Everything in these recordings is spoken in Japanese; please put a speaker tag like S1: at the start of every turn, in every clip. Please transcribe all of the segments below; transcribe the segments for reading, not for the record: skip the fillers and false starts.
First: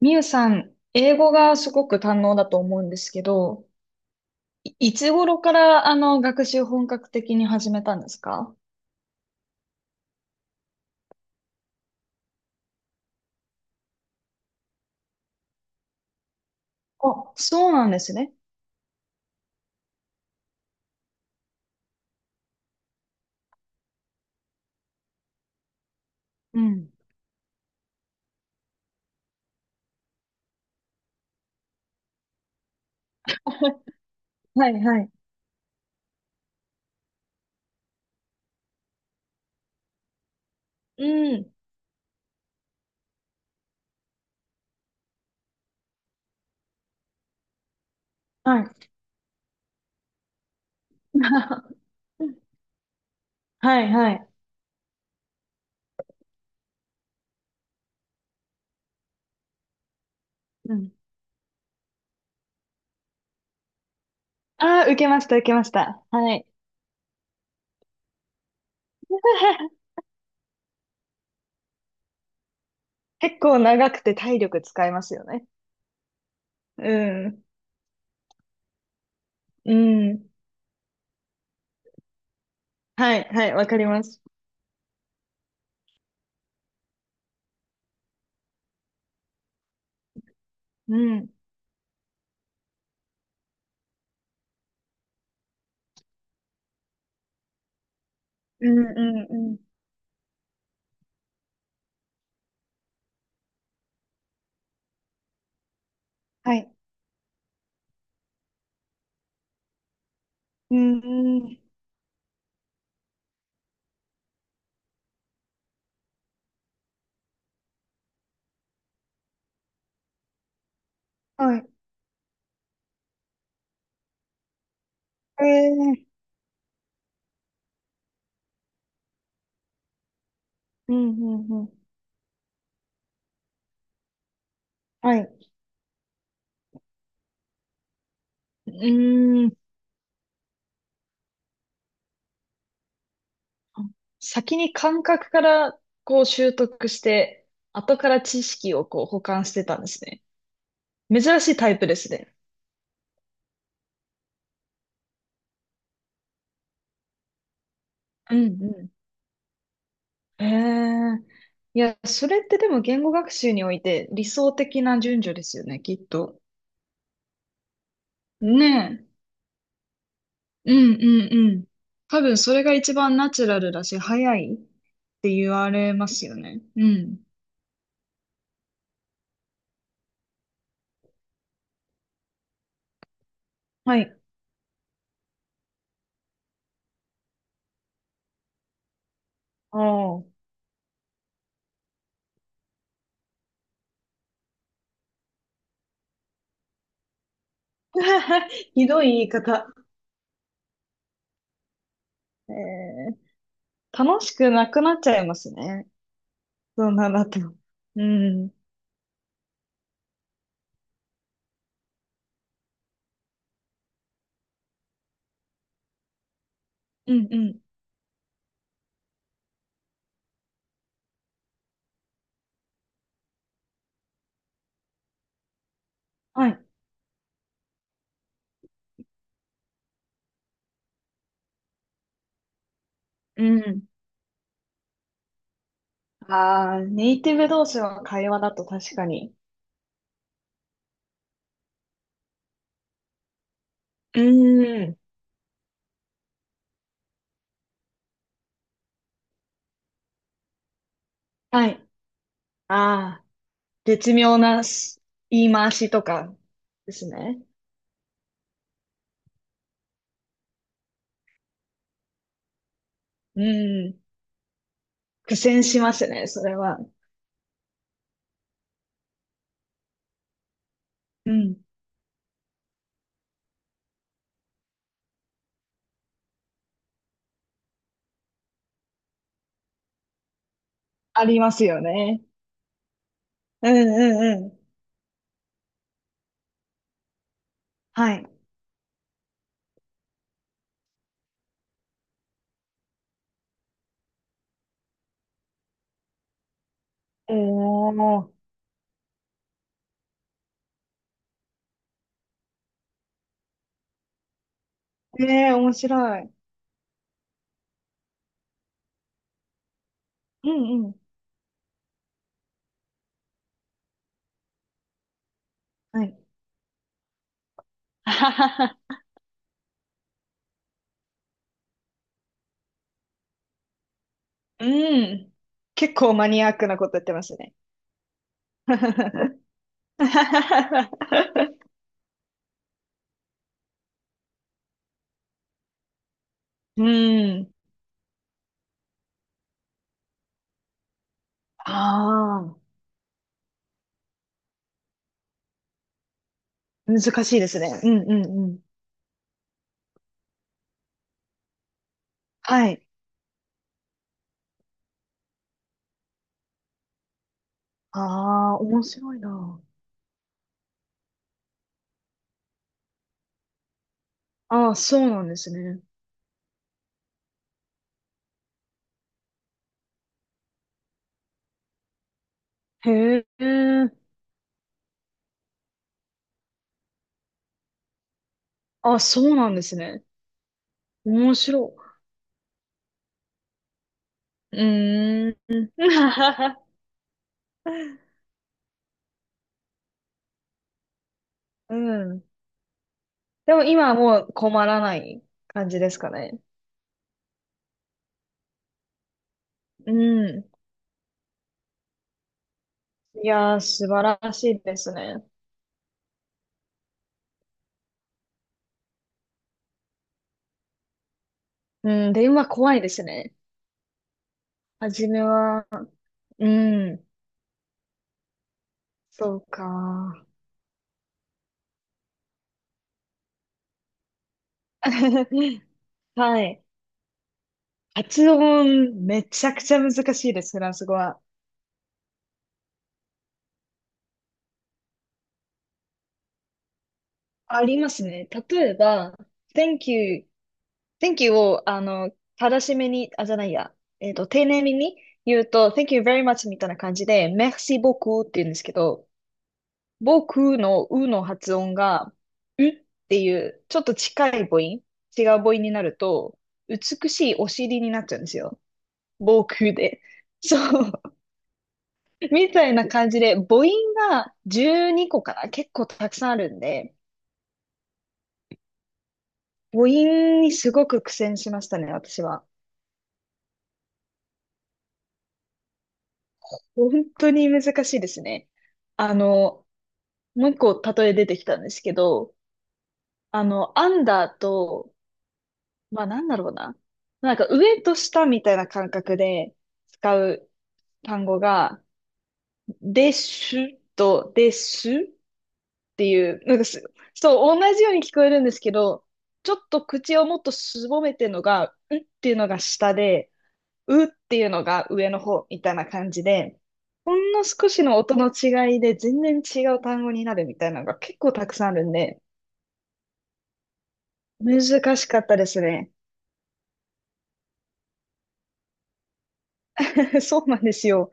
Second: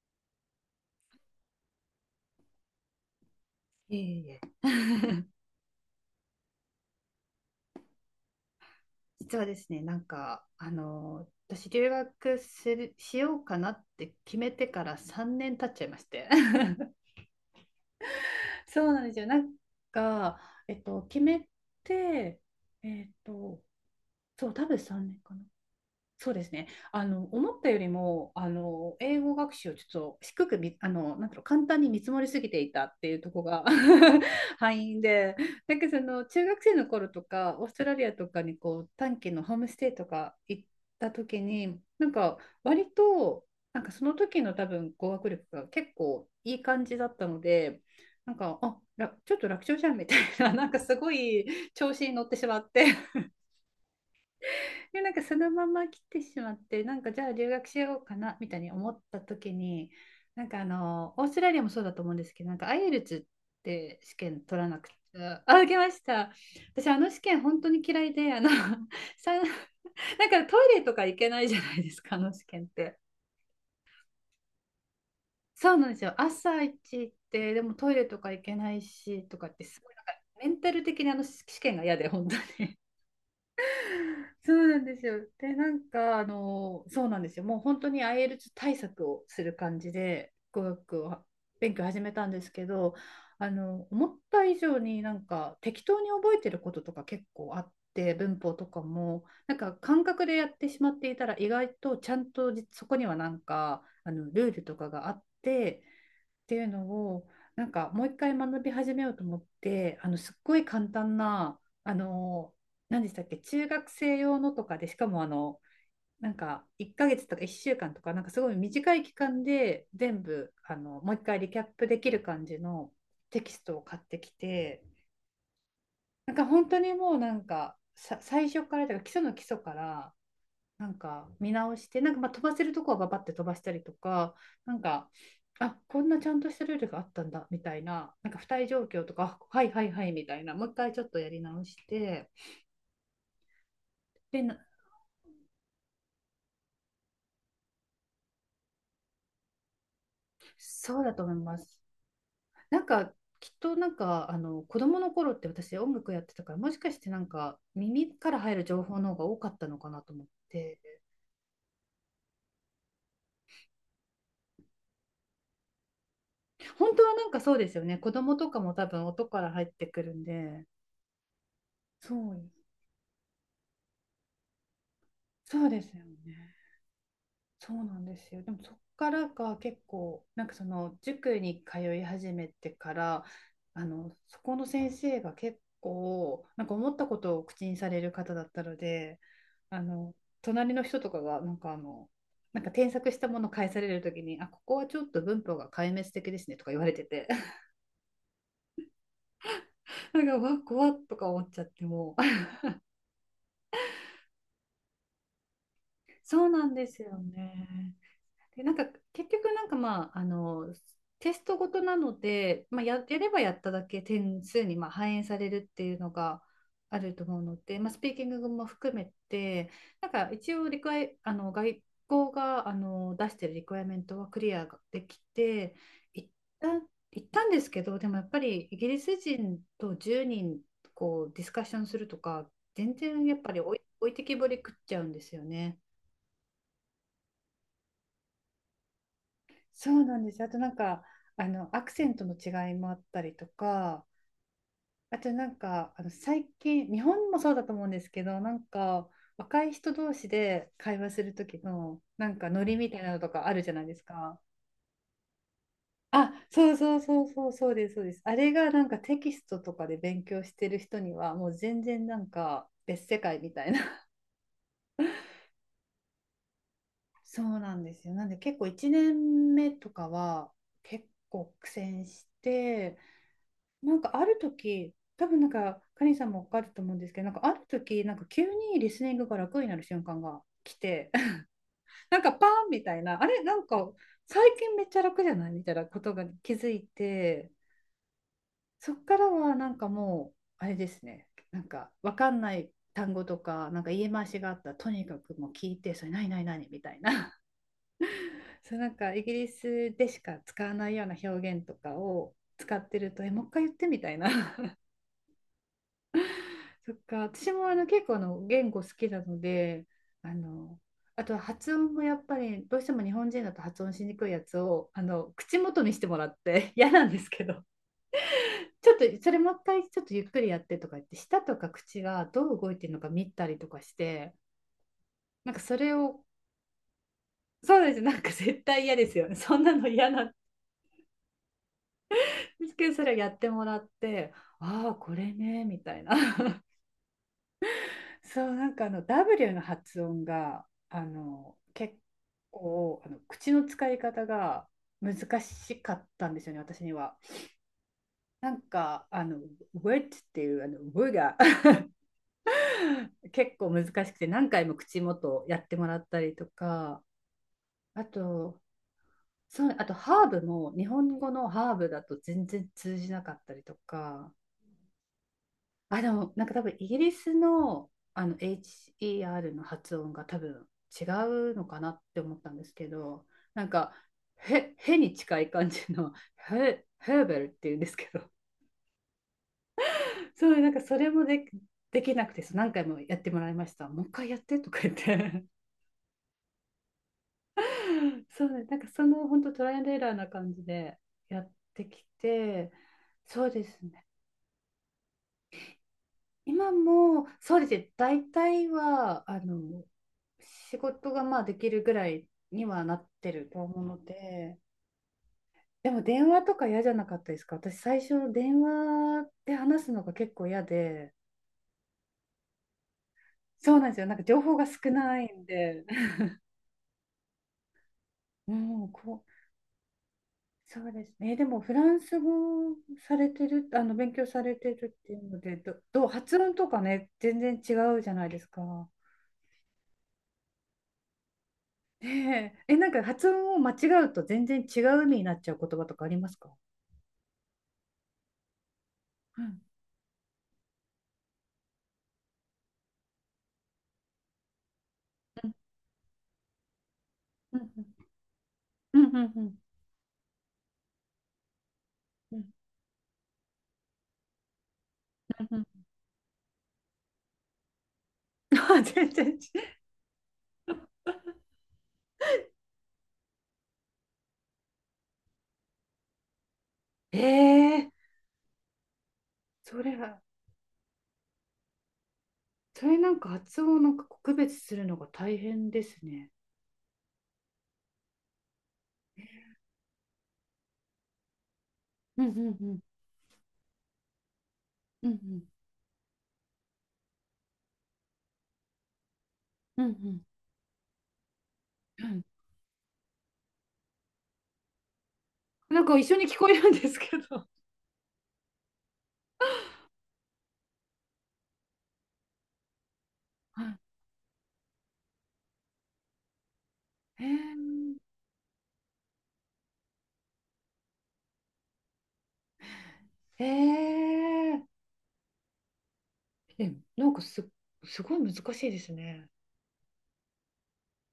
S1: みゆさん、英語がすごく堪能だと思うんですけど、
S2: いえいえ。
S1: いつ 頃から学習本格的に始めたんですか？
S2: 実はですね、私、留学する、しようかなって決めてから3年経っちゃいまして。
S1: あ、そうなんですね。
S2: そうなんですよ。か、決めて、えっと、そう、多分3年かな。そうです
S1: う
S2: ね。
S1: ん。
S2: 思ったよりも、英語学習をちょっと低くみ、あの、なんだろう、簡単に見積もりすぎていたっていうところが
S1: は
S2: 敗
S1: いは
S2: 因
S1: い。
S2: で、中学生の頃とか、オーストラリアとかにこう、短期のホームステイとか行っ
S1: う
S2: た時
S1: ん。
S2: に、割と、その時の多分語学力が結構いい感じだったので、
S1: はい。
S2: あ、ちょっと楽勝じゃんみたいな、なんかすごい調 子に乗ってしまって、
S1: はいはい。
S2: で、そのまま来てしまって、じゃあ留学しようかなみたいに思った時に、
S1: うん。
S2: オーストラリアもそうだと思うんですけど、IELTS って試験取らな
S1: ああ、
S2: くて、
S1: 受けました、受け
S2: あ、
S1: ま
S2: 受
S1: し
S2: けまし
S1: た。
S2: た。
S1: はい。
S2: 私、あの試験本当に嫌いで、さん なんかトイレとか行けないじゃないですか、あの試験って。
S1: 結構長くて体力使いますよね。
S2: そうなんですよ。朝一
S1: う
S2: 行っ
S1: ん。
S2: て、でもトイレとか行けないしとかって、
S1: う
S2: すごい
S1: ん。
S2: メンタル的にあの試験が嫌で、本当に。
S1: はいはい、わかります。
S2: そうなんですよ。で、そうなんですよ。もう本当に IELTS 対策をする感じで、語
S1: う
S2: 学を
S1: ん。
S2: 勉強始めたんですけど、思った以上に適当に覚えてることとか結構あって、文法と
S1: うん
S2: かも、
S1: うんうん。
S2: 感覚でやってしまっていたら、意外とちゃんとじそこにはルールとかがあって、って
S1: は
S2: いう
S1: い。
S2: のをもう一回学び始めようと思ってすっごい
S1: う
S2: 簡
S1: ん
S2: 単
S1: う
S2: な
S1: ん。
S2: 何でしたっけ、中学生用のとかで、しかも1ヶ月とか1週間とか、なんかすごい短い期間で全部もう一回リ
S1: は
S2: キャッ
S1: い。
S2: プできる感じのテキストを買ってきて、
S1: ええ、
S2: 本当にもうなんかさ最初からというか基礎の基礎から
S1: うんうん
S2: 見
S1: う
S2: 直
S1: ん。
S2: して、まあ飛ばせるとこはババって飛ばしたりとか、なんか、
S1: はい。
S2: あ、こんなちゃんとしたルールがあったんだみたいな、付帯
S1: う
S2: 状況とか、あ、
S1: ーん。
S2: はいはいはいみたいな、もう一回ちょっとやり直して、で、
S1: 先
S2: な
S1: に感覚からこう習得して、後から知識をこう補完してたんですね。
S2: そうだと思い
S1: 珍しい
S2: ま
S1: タ
S2: す。
S1: イプですね。
S2: なんかきっと子供の頃って私音楽やってたから、もしかして耳か
S1: う
S2: ら入
S1: ん
S2: る情
S1: う
S2: 報の方が多かったのかなと思っ
S1: ん、へ
S2: て。
S1: え。いや、それってでも言語学習において理想的な順序ですよね、きっと。
S2: 本当はそうですよね、子供とか
S1: ね
S2: も多分音から入ってくるんで。
S1: え。うんうんうん。多
S2: そう、
S1: 分それが一番ナチュラルだし、早いって言
S2: そう
S1: わ
S2: で
S1: れ
S2: すよ
S1: ますよ
S2: ね。
S1: ね。うん。ん。
S2: そうなんですよ。でもそっからが結構その塾に通い始めてから、
S1: はい。
S2: そこの先生が結構思ったことを口にされる方だったので、
S1: あ
S2: あの
S1: あ。
S2: 隣の人とかが添削したものを返されるときに、あ、ここはちょっと文法が壊滅的ですねとか言われてて
S1: ひどい言い方。
S2: なんかわ怖っとか思っちゃって、もう
S1: え、楽しくなくなっちゃいますね。
S2: そうなんで
S1: そん
S2: す
S1: なん
S2: よ
S1: だと。
S2: ね。
S1: うん。
S2: で、結局テストごとなので、まあ、やればやっただけ点数にまあ反映されるっていうのがある
S1: う
S2: と
S1: んう
S2: 思うの
S1: ん。
S2: で、まあ、スピーキングも含めて、一応リクエ、あの、外交が出してるリクエアメントはクリアできて、一
S1: はい。
S2: 旦行ったんですけど、でもやっぱりイギリス人と10人こうディスカッションするとか、全然やっ
S1: う
S2: ぱり
S1: ん。
S2: 置いてきぼり食っちゃうんですよね。
S1: ああ、ネイティブ同士の会話だと確かに。
S2: そうなんです。あとアクセントの違いもあったりとか、
S1: うん。
S2: あと最近、日本もそうだと思うんですけど、若い人同士で会話する時
S1: はい。
S2: の、ノリみたいなの
S1: ああ、
S2: とかあるじゃないです
S1: 絶妙
S2: か。
S1: なし言い回しと
S2: あ、
S1: か
S2: そう
S1: で
S2: そう
S1: す
S2: そう
S1: ね。
S2: そう、そうです、そうです。あれがテキストとかで勉強してる人には、もう全然別世界
S1: う
S2: みたいな。
S1: ん。苦戦しますね、それは。
S2: そうなんですよ。なんで結構1年目とかは結
S1: う
S2: 構
S1: ん。
S2: 苦戦して、ある時、多分カリンさんもわかると思うんですけど、ある時、急にリスニングが楽になる瞬間が来て、
S1: ありますよ ね。
S2: パーンみたいな、あれ、
S1: うんうんう
S2: 最
S1: ん。
S2: 近めっちゃ楽じゃないみたいなことが気づいて、
S1: はい。
S2: そっからはなんかもう、あれですね、わかんない単語とか、言い回しがあったら、とにかくもう聞いて、それ何何何みたいな、
S1: おー。
S2: そう、イギリスでしか使わないような表現とかを使ってると、え、もう一回言ってみたいな。
S1: ええ、面白い。
S2: そっか、私も結構言語好きなので、あ
S1: う
S2: の、
S1: んうん。
S2: あとは発音もやっぱりどうしても日本人だと発音しにくいやつを口元にし
S1: は
S2: ても
S1: い。
S2: らって 嫌なんですけど、ち ょっとそれもう一回ちょっとゆっくりやってとか言って、舌とか口がどう動いてるのか見たりとかして、
S1: うん。
S2: なんかそれ
S1: 結構
S2: を、
S1: マニアックなこと言ってますね。
S2: そうです、絶対嫌ですよね。そんなの嫌なん ですけど、それをやってもらって、ああー、これね、みたいな。
S1: うん。
S2: そう、W の発音が
S1: あ
S2: 結構口の使い方が難しかったんですよね、私に
S1: あ、難
S2: は。
S1: しいですね。うんうんう
S2: な
S1: ん。
S2: んかあの「wet」っていう「w」が
S1: はい。
S2: 結構難しくて、何回も口元やってもらったりとか。
S1: あ
S2: あ
S1: あ、
S2: と、
S1: 面白いな。
S2: そう、あとハーブも日本語のハーブだと全然通じなかったりとか。
S1: ああ、そうなんですね。
S2: あ、でも、多分イギリスの、HER の発音が多分違うのかなって思ったんですけど、
S1: へえ。
S2: なんか、へ、へに近い感じの、へ、ヘーベルっていうんですけど、
S1: あ、そうなんですね。
S2: そう、なんかそれも
S1: 面
S2: で、
S1: 白
S2: できなくて、そう何回もやってもらいました。もう一回やっ
S1: い。
S2: てとか言っ
S1: う
S2: て。
S1: ーん。
S2: そうね、その本当トライアンドエラーな感じでやっ
S1: う
S2: てき
S1: ん。
S2: て、そう
S1: で
S2: で
S1: も
S2: す
S1: 今は
S2: ね。
S1: もう困らない感じですかね。
S2: 今も、そうですね、大体は、
S1: うん。
S2: 仕事がまあできるぐらいにはなっ
S1: い
S2: てる
S1: やー、
S2: と思う
S1: 素
S2: の
S1: 晴らし
S2: で。
S1: いですね。
S2: でも電話とか嫌じゃなかったですか？私、最初電話で話すのが結構嫌で、
S1: うん。で、今怖いですね。
S2: そうなんですよ。情報が少
S1: 初
S2: な
S1: め
S2: いん
S1: は、
S2: で。
S1: うん、
S2: うん、こう、
S1: そうか。
S2: そうですね。でもフランス語されてる、勉強されてるっていうので、ど、どう、発
S1: は
S2: 音
S1: い。
S2: とかね、全然違うじゃない
S1: 発
S2: ですか。
S1: 音、めちゃくちゃ難しいです、フランス語は。
S2: ねえ、え、発音を間違うと全然違う意味になっちゃう言葉とかありますか？
S1: ありますね。例えば、
S2: うん。
S1: thank you、 thank you を、正しめに、あ、じゃないや、丁寧めに言う
S2: う
S1: と、thank you very much みたいな感じで、merci
S2: ん。
S1: beaucoup って言うんですけ
S2: うん。う
S1: ど、
S2: ん。うん。うん。
S1: 僕のうの発音が、
S2: うん。
S1: うっていう、ちょっと近い母音、違う母
S2: うん。う
S1: 音
S2: ん。
S1: になると、美しいお尻になっちゃうんですよ。
S2: 全然
S1: 防
S2: ち。
S1: 空で。そう。みたいな感じで、母音が12個かな、結構たくさんあるんで、
S2: ええ、そ
S1: 母
S2: れは、
S1: 音にすごく苦戦しましたね、私は。
S2: それ発音を区別するのが大変ですね。
S1: 本当に難しいですね。あの、もう一個例え出てきたんですけ
S2: うん。う
S1: ど、
S2: ん。うん。
S1: アンダーと、
S2: うん。
S1: まあなんだろうな。なんか上と下みたいな感覚で
S2: うん。うん。う
S1: 使
S2: ん。
S1: う単語が、
S2: うん。
S1: ですと、です。って
S2: 一緒に
S1: い
S2: 聞
S1: う、
S2: こえ
S1: なんか
S2: るんですけど。
S1: そう、同じように聞こえるんですけど、ちょっと口をもっとすぼめてるのが、うっていうのが下で、
S2: は
S1: うっていうのが上の方みたいな感じで、ほ
S2: い。
S1: んの少しの音の違いで全然違う単語になるみたいなのが結構たくさんあるんで、
S2: ー、えー、
S1: 難しかったですね。
S2: え、なんかす、すごい難しいですね。
S1: そうなんですよ。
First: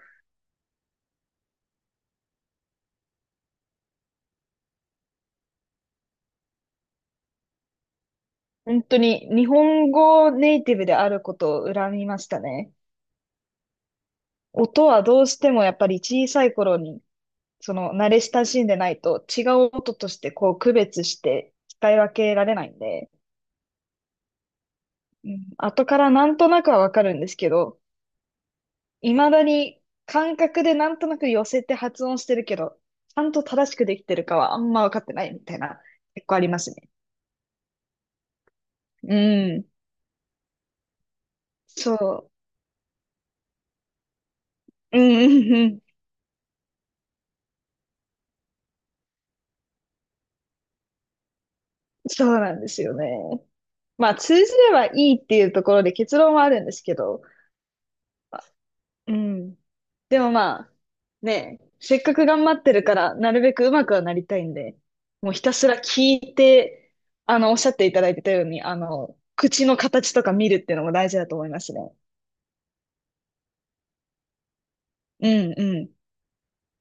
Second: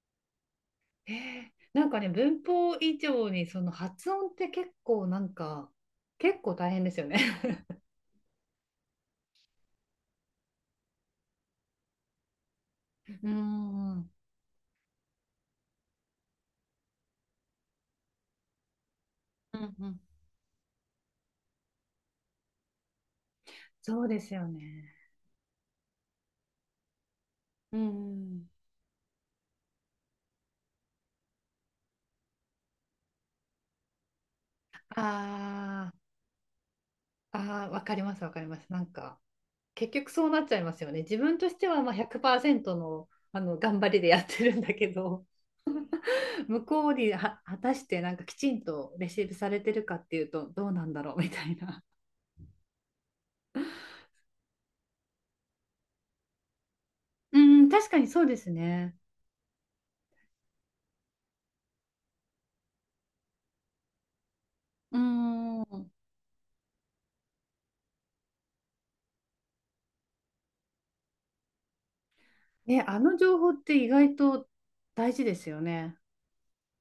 S2: ええ、文法以上にその発音って結構結構大変ですよね。
S1: 本当に日本語ネイティブであることを恨みましたね。
S2: うん。うん。
S1: 音はどうしてもやっぱり小さい頃にその慣れ親しんでないと違う
S2: うんう
S1: 音
S2: ん。
S1: としてこう区別して使い分けられないんで、
S2: そうですよね。
S1: うん、後からなんとなくはわかるんですけ
S2: う
S1: ど、
S2: ん。うん。
S1: 未だに感覚でなんとなく寄せて発音してるけど、ちゃんと正しくできてるかはあんま分かってないみたいな、
S2: ああ。
S1: 結構ありますね。
S2: ああ、わかります、わかります。
S1: うん。
S2: 結局そうなっちゃいますよね。自分としてはまあ
S1: そ
S2: 100%の、頑張りでやってるんだけ
S1: う。うん
S2: ど、
S1: うんうん。
S2: 向こうには果たしてきちんとレシーブされてるかっていうと、どうなんだろうみたいな。
S1: そうなんですよね。まあ通じればいいっていうところで結論はあるんですけど、
S2: うん、確かにそうですね。
S1: うん。でもまあ、ねえ、せっかく頑張ってるから、なるべくうまくはなりたいんで、
S2: う
S1: もうひたすら
S2: ん。
S1: 聞いて、おっしゃっていただいてたように、口の形とか見るっていうのも大事だと思いますね。
S2: ね、あの情報って意外と大事
S1: う
S2: です
S1: ん
S2: よ
S1: うん。
S2: ね。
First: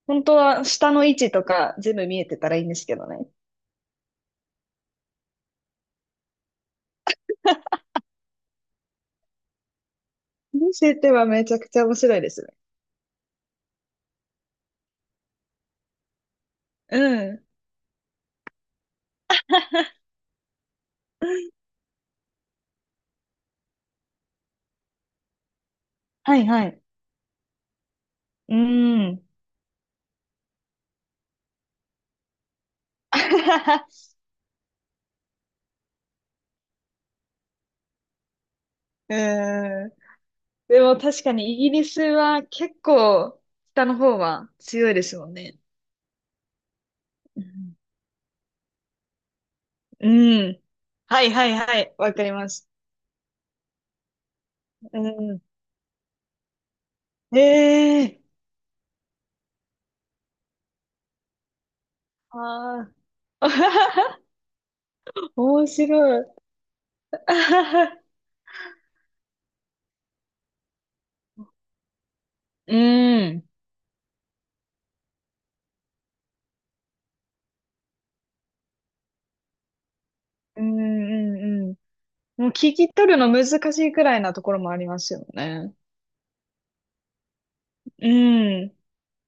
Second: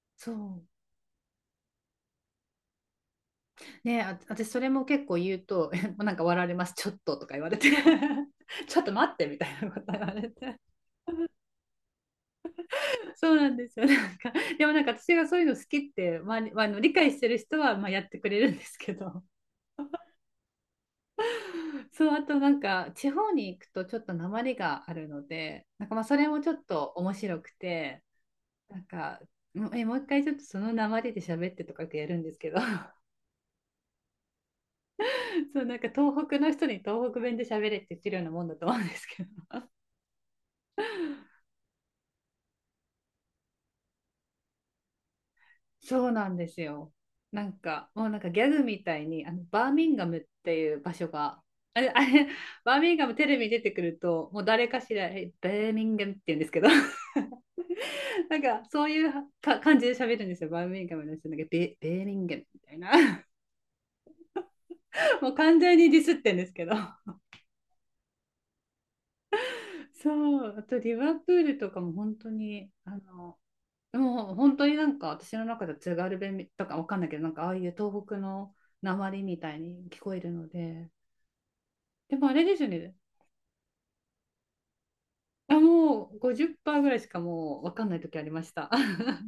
S1: 本
S2: そ
S1: 当
S2: う。
S1: は下の位置とか全部見えてたらいいんですけどね。
S2: ね、あ、私それも結構言うと、笑われます、ちょっととか言われて、ちょっと待ってみたいなこと言われて。
S1: 見せてはめちゃくちゃ面白いです
S2: そうなんですよ。でも私がそういうの好きって、まあ、まあの理
S1: ね。
S2: 解して
S1: う
S2: る
S1: ん。
S2: 人はまあやってくれるんですけど、そう、あと地方に行くとちょっと訛りがあるので、まあそれ
S1: は
S2: も
S1: い
S2: ちょっ
S1: はい。
S2: と面白くて、
S1: うー
S2: なんか、
S1: ん。
S2: もう一回ちょっとその訛りで喋ってとかってやるんですけど、そう、東北の人に東北弁で喋れって言ってるようなもんだと思うんです
S1: う
S2: けど。
S1: ーん。でも確かにイギリスは結構下の方は強いですもんね。
S2: そうなんですよ。
S1: うん。
S2: もうギャグみたいに、バーミンガ
S1: う
S2: ムって
S1: ん、
S2: いう場所
S1: はい
S2: が、
S1: はいは
S2: あれ、
S1: い。
S2: あ
S1: わか
S2: れ、
S1: ります。
S2: バーミンガムテレビに出てくると、もう誰かし
S1: う
S2: ら、え
S1: ん。
S2: バーミンガムって言うんですけど、
S1: ええー、
S2: そういう感じで喋るんですよ。バーミンガムの人なんか、ベーミンガムみたい
S1: あ
S2: な。
S1: あ。
S2: も う完
S1: 面
S2: 全にディスっ
S1: 白い。
S2: てんですけど。そう、あとリバプールとかも本当に、
S1: うん。
S2: もう本当に私の中では津軽弁とかわかんないけど、ああいう東北の鉛りみたいに聞こえるの
S1: うん
S2: で。
S1: うんう
S2: でもあ
S1: ん。
S2: れ
S1: もう
S2: ですよ
S1: 聞き
S2: ね。
S1: 取るの難しいくらいなところもありますよ
S2: あ、
S1: ね。
S2: もう50%ぐらいしかもう分かんない
S1: う
S2: 時ありました。
S1: ん。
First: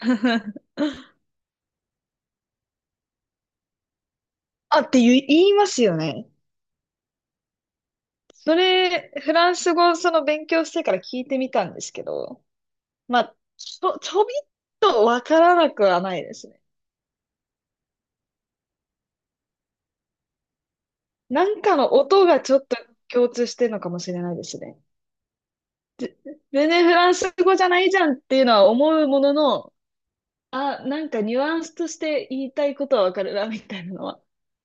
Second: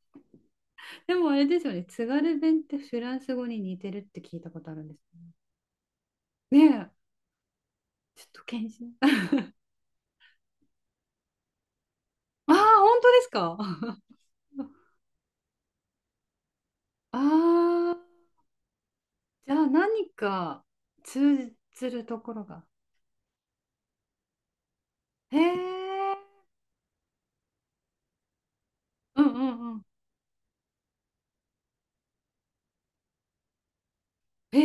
S2: でもあれですよね。津軽弁ってフランス語に似てるって聞いたことあ
S1: あ
S2: るん
S1: っ
S2: です
S1: て言
S2: よ
S1: い、
S2: ね。
S1: 言いますよね。
S2: ねえ、ちょっと
S1: そ
S2: 検証。
S1: れ、フランス語その勉強してから聞いてみたんですけど、
S2: ああ、本当で
S1: ま
S2: す
S1: あ、
S2: か？
S1: ちょ、ちょびっとわからなくはないですね。
S2: ああ、じゃあ何か
S1: な
S2: 通
S1: んか
S2: ず
S1: の
S2: ると
S1: 音
S2: こ
S1: が
S2: ろ
S1: ちょ
S2: が。
S1: っと共通してるのかもしれないですね。
S2: へえ。
S1: ぜ全然フランス語じゃないじゃんっていうのは思うも
S2: うん。
S1: の
S2: うん。
S1: の、
S2: うん。
S1: あ、なんかニュアンスとして言いたいことはわかるな、みたいなのは
S2: へ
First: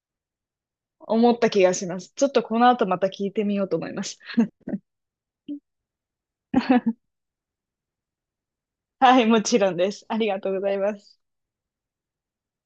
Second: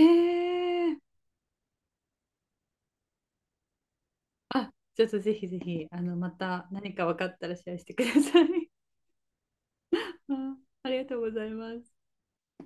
S2: え、
S1: 思った気がします。ちょっとこの後また聞いてみようと思います。
S2: あ、ちょっとぜひぜひ、また何か分かったらシェアしてください。
S1: はい、もちろんです。あり がとう
S2: あ
S1: ござい
S2: あり
S1: ま
S2: がと
S1: す。
S2: うございます。